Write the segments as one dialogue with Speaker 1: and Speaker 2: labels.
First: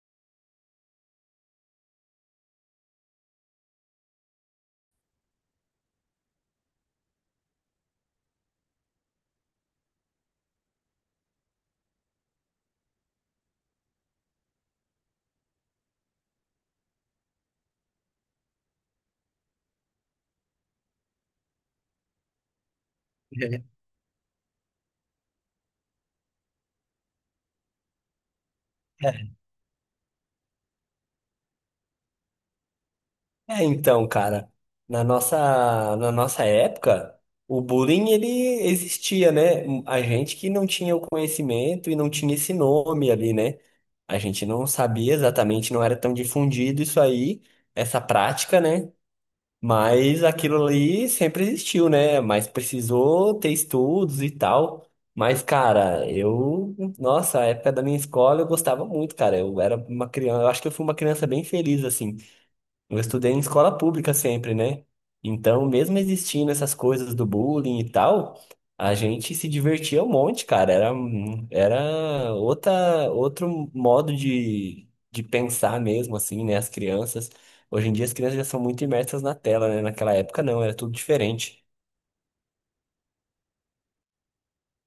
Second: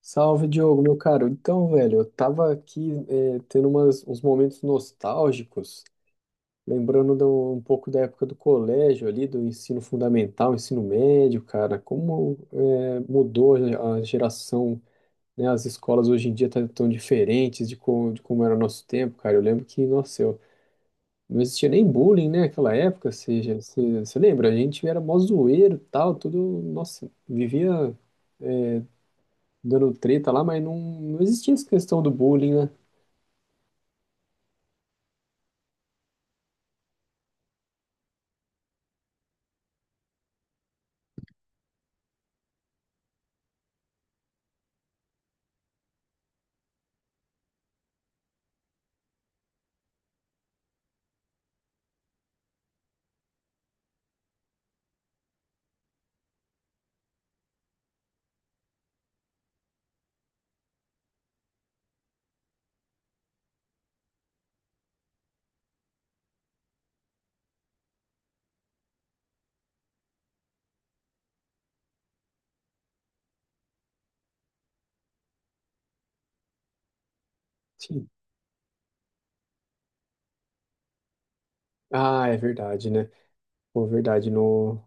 Speaker 1: Salve, Diogo, meu caro. Então, velho, eu tava aqui tendo uns momentos nostálgicos, lembrando um pouco da época do colégio ali, do ensino fundamental, ensino médio, cara. Como mudou a geração, né? As escolas hoje em dia estão tão diferentes de como era o nosso tempo, cara. Eu lembro que, nossa, eu, não existia nem bullying, né, naquela época, ou seja,
Speaker 2: É,
Speaker 1: você lembra? A gente era mó zoeiro e tal, tudo, nossa, vivia dando treta lá, mas não existia essa questão do bullying, né?
Speaker 2: é, então, cara, na nossa, na nossa época, o bullying ele existia, né? A gente que não tinha o conhecimento e não tinha esse nome ali, né? A gente não sabia exatamente, não era tão difundido isso aí, essa prática, né? Mas aquilo ali sempre existiu, né? Mas precisou ter estudos e tal. Mas, cara, eu, nossa, a época da minha escola eu gostava muito, cara. Eu era uma criança, eu acho que eu fui uma criança bem feliz, assim. Eu estudei em escola pública sempre, né? Então, mesmo existindo essas coisas do bullying e tal, a gente se divertia um monte, cara. Era, era outra, outro modo de pensar mesmo, assim, né? As crianças. Hoje em dia
Speaker 1: Sim.
Speaker 2: as crianças já são muito imersas na tela, né? Naquela época não, era tudo diferente.
Speaker 1: Ah, é verdade, né? Pô, verdade, no,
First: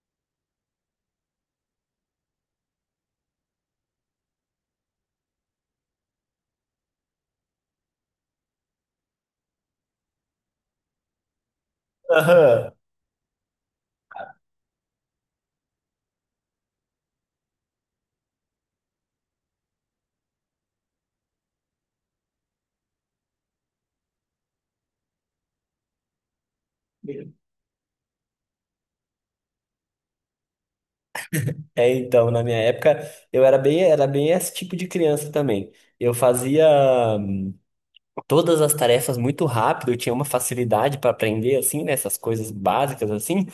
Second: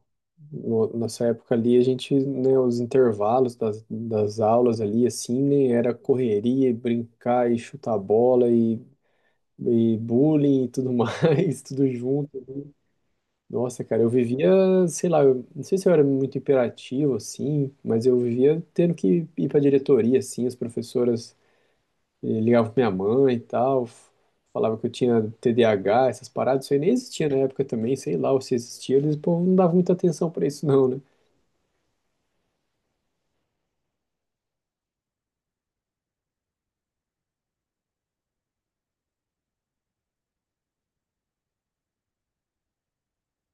Speaker 1: no- nessa época ali, a gente, né, os intervalos das aulas ali, assim, né, era correria, e brincar e chutar bola e bullying e tudo mais, tudo junto.
Speaker 2: Aham.
Speaker 1: Nossa, cara, eu vivia, sei lá, eu, não sei se eu era muito hiperativo, assim, mas eu vivia tendo que ir pra diretoria, assim, as professoras. Eu ligava pra minha mãe e tal, falava que eu tinha TDAH, essas paradas, isso aí nem existia na época também, sei lá, ou se existia, eles, o povo não dava muita atenção pra isso não, né?
Speaker 2: É, então, na minha época, eu era bem esse tipo de criança também. Eu fazia. Todas as tarefas muito rápido, eu tinha uma facilidade para aprender, assim, né? Essas coisas básicas, assim,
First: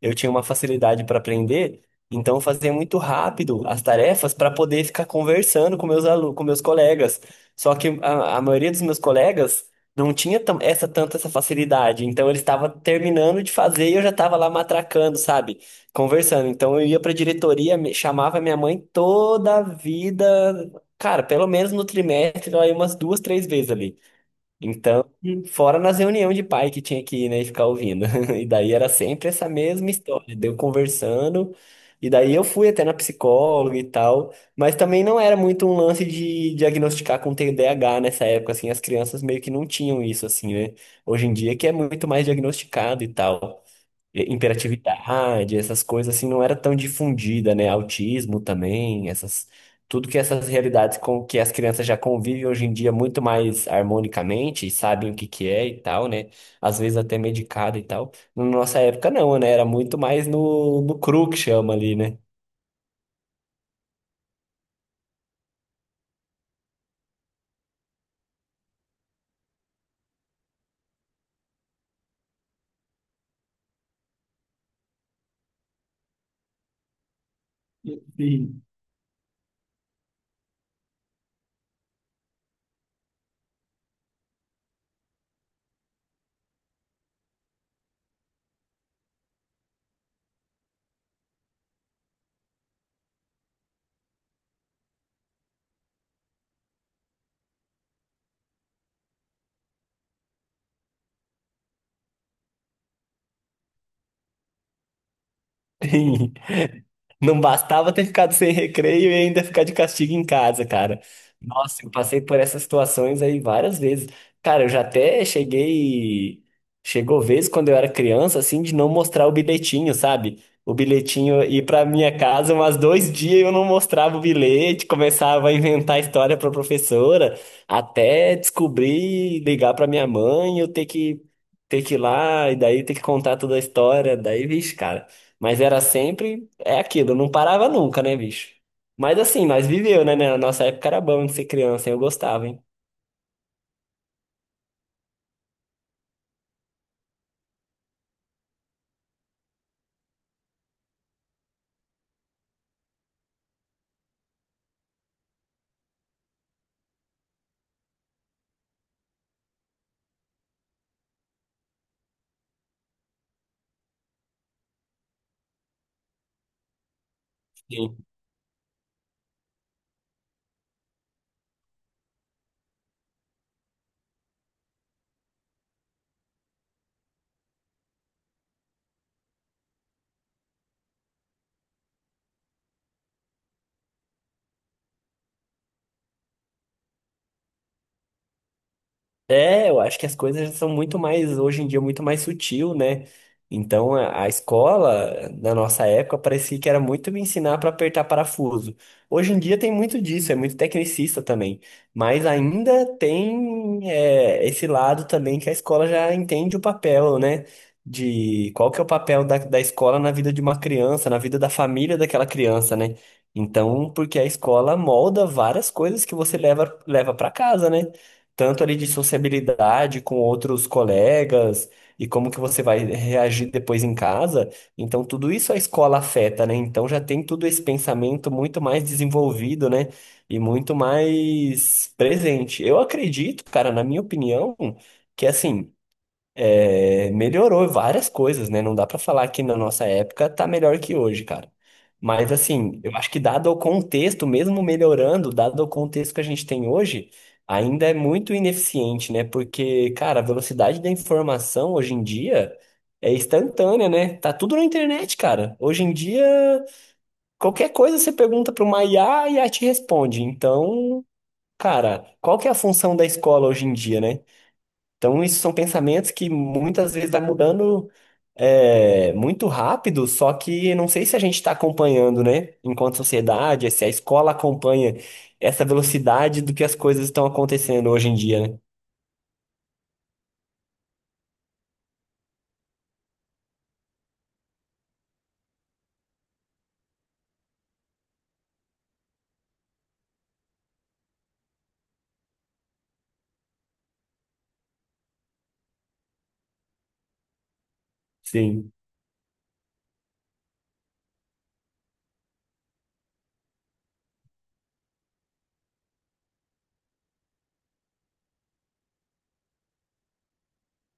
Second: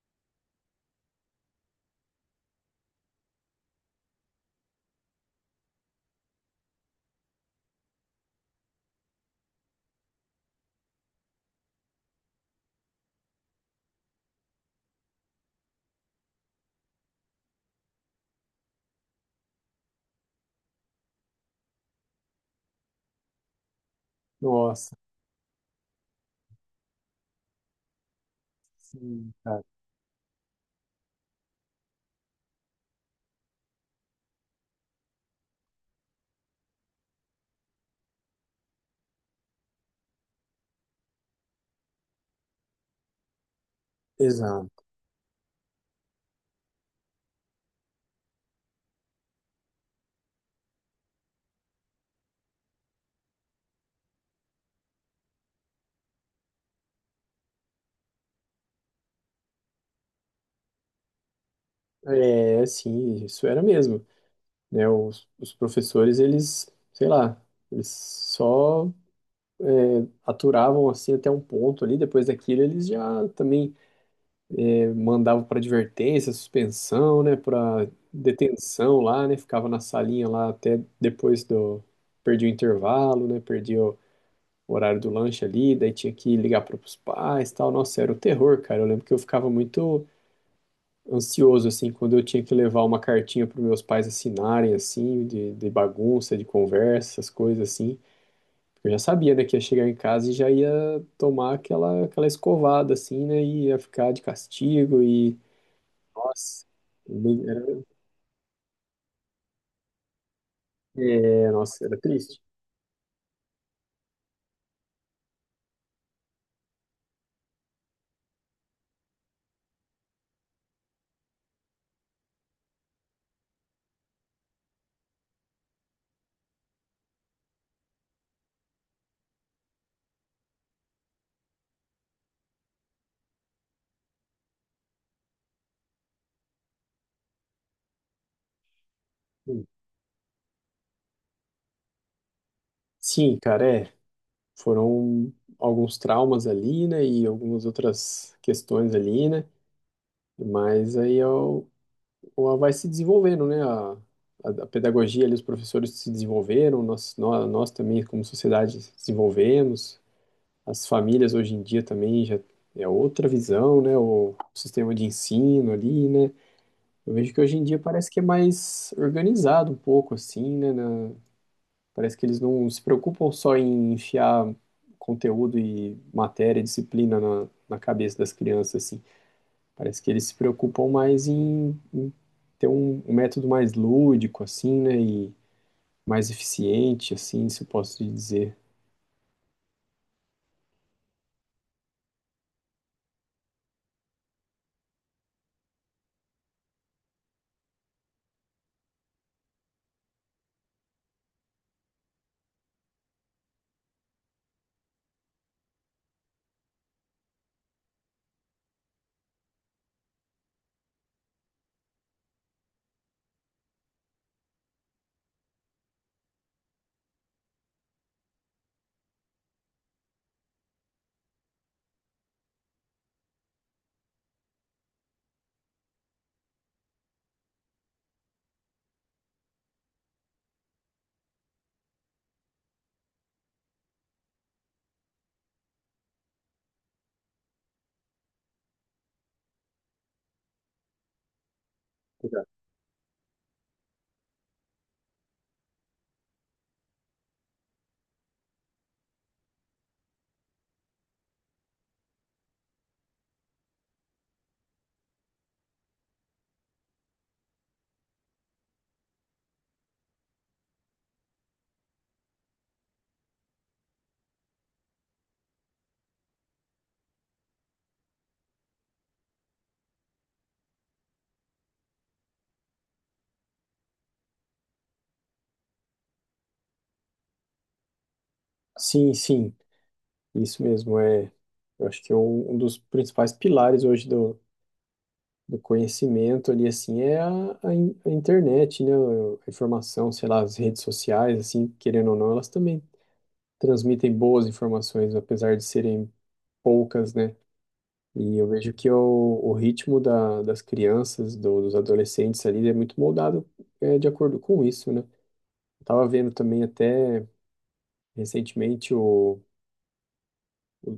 Speaker 2: eu tinha uma facilidade para aprender, então eu fazia muito rápido as tarefas para poder ficar conversando com meus alunos, com meus colegas. Só que a maioria dos meus colegas não tinha essa tanta essa facilidade, então eles estavam terminando de fazer e eu já estava lá matracando, sabe? Conversando. Então eu ia para a diretoria, chamava minha mãe toda a vida. Cara, pelo menos no trimestre, ela ia umas duas, três vezes ali.
Speaker 1: Nossa,
Speaker 2: Então, fora nas reuniões de pai que tinha que ir, né, e ficar ouvindo. E daí era sempre
Speaker 1: sim,
Speaker 2: essa
Speaker 1: cara.
Speaker 2: mesma história, deu conversando, e daí eu fui até na psicóloga e tal, mas também não era muito um lance de diagnosticar com TDAH nessa época, assim, as crianças meio que não tinham isso, assim, né? Hoje em dia que é muito mais diagnosticado e tal.
Speaker 1: Exato.
Speaker 2: Hiperatividade, essas coisas assim não era tão difundida, né? Autismo também, essas tudo que essas realidades com que as crianças já convivem hoje em dia muito mais harmonicamente, e sabem o que que é e tal, né? Às vezes até medicado e tal. Na nossa época não, né? Era muito mais no, no cru que chama ali, né?
Speaker 1: É, assim, isso era mesmo, né? Os professores, eles, sei lá, eles só aturavam assim até um ponto ali, depois daquilo eles já também mandava para advertência, suspensão, né, para
Speaker 2: Sim.
Speaker 1: detenção lá, né, ficava na salinha lá até depois do perdi o intervalo, né, perdi o horário do lanche ali, daí tinha que ligar para os pais, tal. Nossa, era o terror, cara. Eu lembro que eu ficava muito ansioso assim quando eu tinha que levar uma cartinha para meus pais assinarem assim, de bagunça, de conversa, essas coisas assim. Eu já sabia, né, que ia chegar em casa e já ia tomar aquela, aquela escovada, assim, né, e ia ficar de castigo e nossa,
Speaker 2: Não
Speaker 1: bem- era,
Speaker 2: bastava ter ficado sem recreio e ainda ficar de castigo em casa, cara.
Speaker 1: nossa,
Speaker 2: Nossa, eu
Speaker 1: era
Speaker 2: passei por
Speaker 1: triste.
Speaker 2: essas situações aí várias vezes. Cara, eu já até cheguei. Chegou vez quando eu era criança, assim, de não mostrar o bilhetinho, sabe? O bilhetinho ir pra minha casa umas dois dias eu não mostrava o bilhete, começava a inventar história pra professora, até descobrir, ligar pra minha mãe, eu ter que ir lá, e daí ter que contar toda a história. Daí, vixe, cara. Mas era sempre. É aquilo, não parava nunca, né, bicho? Mas assim,
Speaker 1: Hum.
Speaker 2: nós viveu, né? Na nossa época era bom de ser criança, eu gostava, hein?
Speaker 1: Sim, cara, é. Foram alguns traumas ali, né? E algumas outras questões ali, né? Mas aí eu, vai se desenvolvendo, né? A pedagogia ali, os professores se desenvolveram, nós também, como sociedade, se desenvolvemos. As famílias hoje em dia também já é outra visão, né? O sistema de ensino ali, né? Eu vejo que hoje em dia parece que é mais organizado um pouco, assim, né? Parece que eles não se preocupam só em enfiar conteúdo e matéria, e disciplina na cabeça das crianças, assim. Parece que eles se preocupam mais em ter um método mais lúdico, assim, né? E mais eficiente, assim, se eu posso dizer.
Speaker 2: É, eu acho que as coisas são muito mais, hoje em dia, muito mais sutil, né? Então, a escola, na nossa época, parecia que era muito me ensinar para apertar parafuso. Hoje em dia tem muito disso, é muito tecnicista também. Mas ainda tem, é, esse lado também que a escola já entende o papel, né? De qual que é o papel da escola na vida de uma criança, na vida da família daquela criança, né? Então, porque a escola molda várias coisas que você leva, leva para casa, né? tanto ali de sociabilidade com outros colegas e como que você vai reagir depois em casa. Então, tudo isso a escola afeta, né? Então, já tem tudo esse pensamento muito mais desenvolvido, né? E muito mais presente. Eu acredito, cara, na minha opinião, que assim. É, melhorou várias coisas, né? Não dá pra falar que na nossa época tá melhor que hoje, cara. Mas
Speaker 1: Exato.
Speaker 2: assim, eu acho que dado o contexto, mesmo melhorando, dado o contexto que a gente tem hoje, ainda é muito ineficiente, né? Porque, cara, a velocidade da informação hoje em dia é instantânea, né? Tá tudo na internet, cara. Hoje em dia, qualquer coisa você pergunta para uma IA e a IA te responde. Então, cara, qual que é a função da escola hoje em dia, né? Então, isso são pensamentos que muitas vezes vai mudando muito rápido, só que não sei se a gente está acompanhando, né? Enquanto sociedade, se a escola acompanha essa velocidade do que as coisas estão acontecendo hoje em dia, né?
Speaker 1: Sim, sim, isso mesmo. É, eu acho que é um dos principais pilares hoje do, do conhecimento ali, assim, é a internet, né? A informação, sei lá, as redes sociais, assim, querendo ou não, elas também transmitem boas informações, apesar de serem poucas, né? E eu
Speaker 2: Sim,
Speaker 1: vejo que o ritmo da, das crianças, dos adolescentes ali, é muito moldado de acordo com isso, né? Eu tava vendo também até recentemente o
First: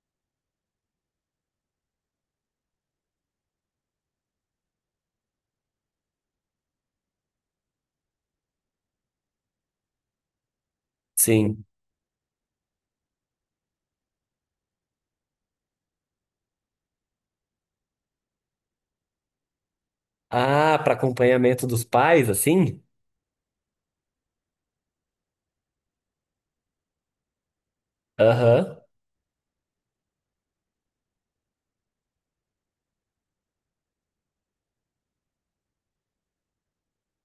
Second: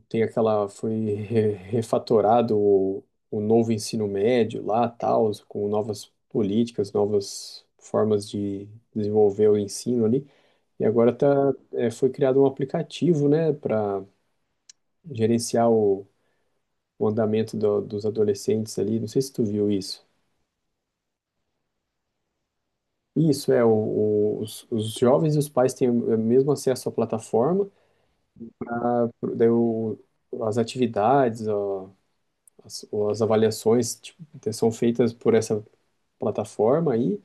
Speaker 1: tem aquela foi refatorado o novo ensino médio lá, tal, com novas políticas, novas formas de desenvolver o ensino ali. E agora tá,
Speaker 2: sim.
Speaker 1: é, foi criado um aplicativo, né, para gerenciar o andamento dos adolescentes ali. Não sei se tu viu isso.
Speaker 2: Ah, para acompanhamento dos pais, assim?
Speaker 1: Isso, é, os jovens e os pais têm o mesmo acesso à plataforma,
Speaker 2: Aham.
Speaker 1: daí as atividades, ó, as avaliações, tipo, são feitas por essa plataforma aí,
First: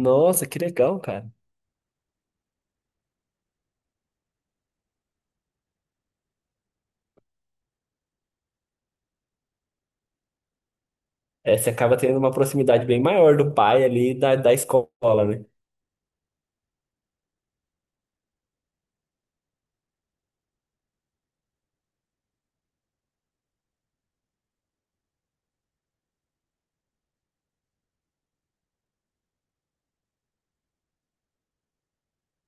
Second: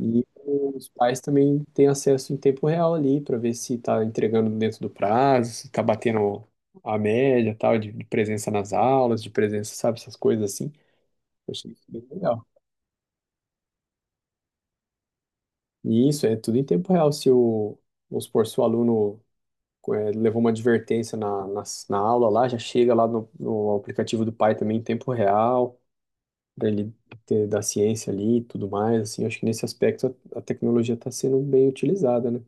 Speaker 1: e
Speaker 2: que
Speaker 1: os
Speaker 2: legal,
Speaker 1: pais
Speaker 2: cara.
Speaker 1: também têm acesso em tempo real ali para ver se está entregando dentro do prazo, se está batendo a média, tal, de presença nas aulas, de presença, sabe, essas coisas assim. Eu
Speaker 2: É, você
Speaker 1: achei isso
Speaker 2: acaba
Speaker 1: bem
Speaker 2: tendo uma
Speaker 1: legal.
Speaker 2: proximidade bem maior do pai ali da escola, né?
Speaker 1: E isso é tudo em tempo real. Se vamos supor, se o aluno levou uma advertência na aula lá, já chega lá no aplicativo do pai também em tempo real, para ele ter da ciência ali e tudo mais. Assim, acho que nesse aspecto a tecnologia está sendo bem utilizada, né?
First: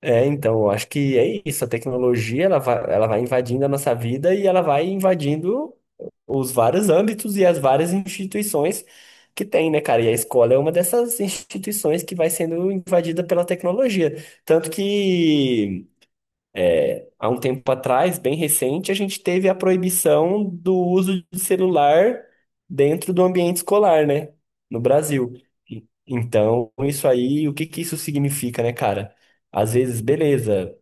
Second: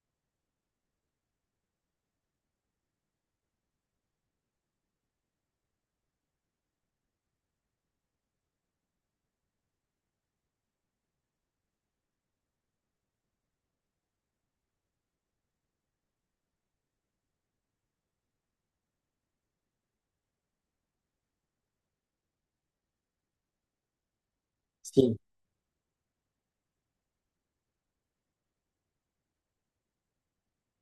Speaker 2: É, então, eu acho que é isso. A tecnologia, ela vai invadindo a nossa vida e ela vai invadindo os vários âmbitos e as várias instituições que tem, né, cara? E a escola é uma dessas instituições que vai sendo invadida pela tecnologia. Tanto que, há um tempo atrás, bem recente, a gente teve a proibição do uso de celular dentro do ambiente escolar, né, no
Speaker 1: Sim,
Speaker 2: Brasil. Então, isso aí, o que que isso significa, né, cara? Às vezes, beleza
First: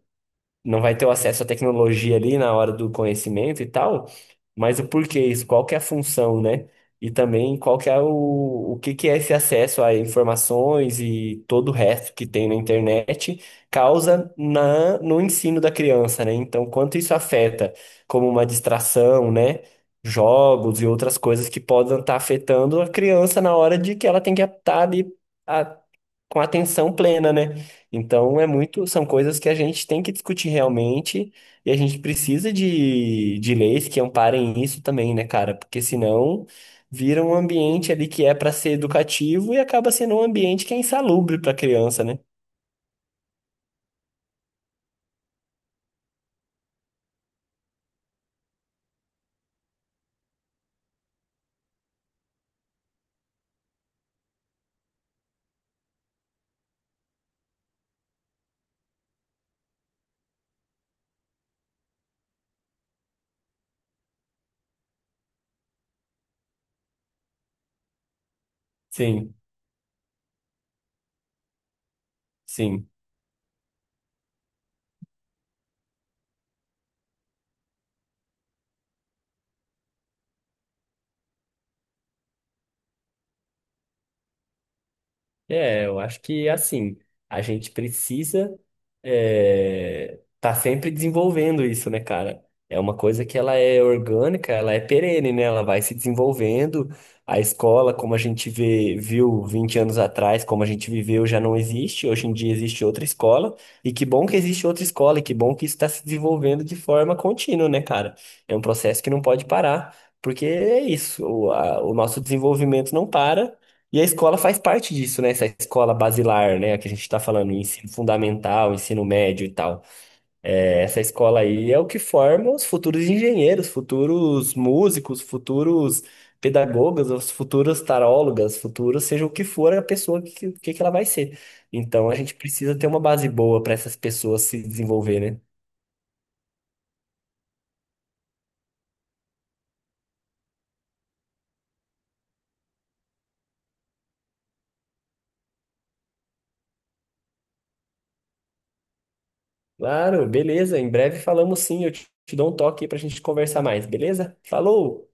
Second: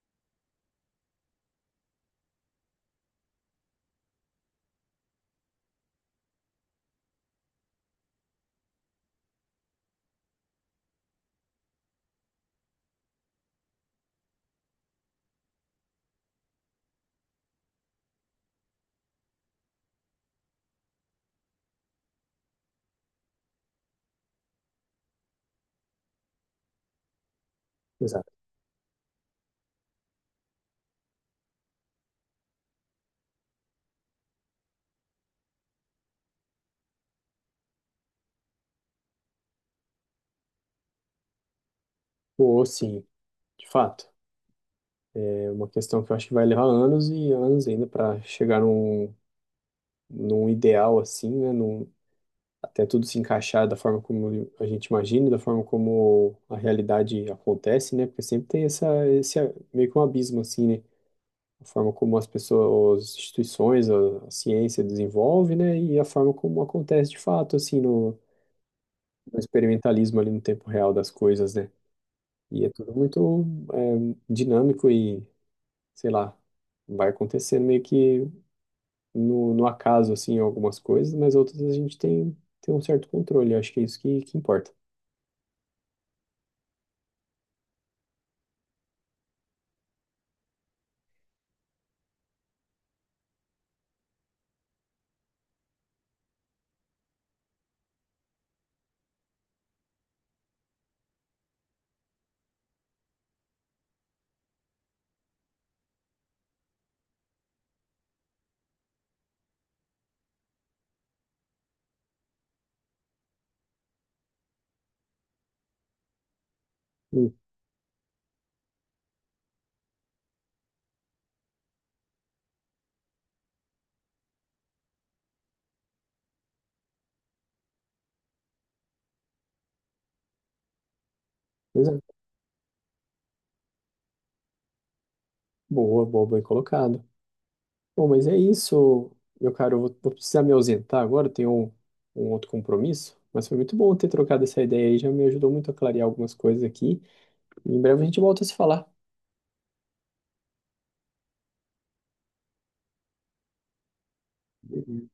Speaker 2: não vai ter o acesso à tecnologia ali na hora do conhecimento e tal, mas o porquê isso, qual que é a função, né? E também qual que é o que que é esse acesso a informações e todo o resto que tem na internet causa na, no ensino da criança, né? Então, quanto isso afeta como uma distração, né? Jogos e outras coisas que podem estar afetando a criança na hora de que ela tem que estar ali com atenção plena, né?
Speaker 1: exato.
Speaker 2: Então é muito, são coisas que a gente tem que discutir realmente e a gente precisa de leis que amparem isso também, né, cara? Porque senão vira um ambiente ali que é para ser educativo e acaba sendo um ambiente que é insalubre para criança, né?
Speaker 1: Ou sim, de fato. É uma questão que eu acho que vai levar anos e anos ainda para chegar num, num ideal assim, né? Num, até tudo se encaixar da forma como a gente imagina, da forma como a realidade acontece, né? Porque sempre tem essa, esse meio que um abismo assim, né? A forma como as pessoas, as instituições, a ciência desenvolve, né? E a forma como acontece de fato, assim,
Speaker 2: Sim,
Speaker 1: no experimentalismo ali no tempo real das coisas, né? E é
Speaker 2: sim.
Speaker 1: tudo muito dinâmico e, sei lá, vai acontecendo meio que no acaso, assim, algumas coisas, mas outras a gente tem, tem um certo controle. Eu acho que é isso que importa.
Speaker 2: É, eu acho que assim, a gente precisa tá sempre desenvolvendo isso, né, cara? É uma coisa que ela é orgânica, ela é perene, né? Ela vai se desenvolvendo. A escola, como a gente vê, viu 20 anos atrás, como a gente viveu, já não existe. Hoje em dia existe outra escola. E que bom que existe outra escola, e que bom que isso está se desenvolvendo de forma contínua, né, cara? É um processo que não pode parar, porque é isso, o nosso desenvolvimento não para. E a escola faz parte disso, né? Essa escola basilar, né? Que a gente está falando, ensino fundamental, ensino médio e tal. É, essa escola aí é o que forma os futuros engenheiros, futuros músicos, futuros pedagogas, os futuros tarólogas, futuros, seja o que for a pessoa que ela vai ser.
Speaker 1: Pois
Speaker 2: Então a
Speaker 1: é.
Speaker 2: gente precisa ter uma base boa para essas pessoas se desenvolver, né?
Speaker 1: Boa, boa, bem colocado. Bom, mas é isso, meu caro. Eu vou, vou precisar me ausentar agora, eu tenho um outro compromisso. Mas foi muito bom ter trocado essa ideia aí, já me ajudou muito a clarear algumas coisas aqui. Em breve a gente volta a se falar.
Speaker 2: Claro, beleza. Em breve falamos sim. Eu te, te dou um toque aí para a gente conversar mais, beleza? Falou!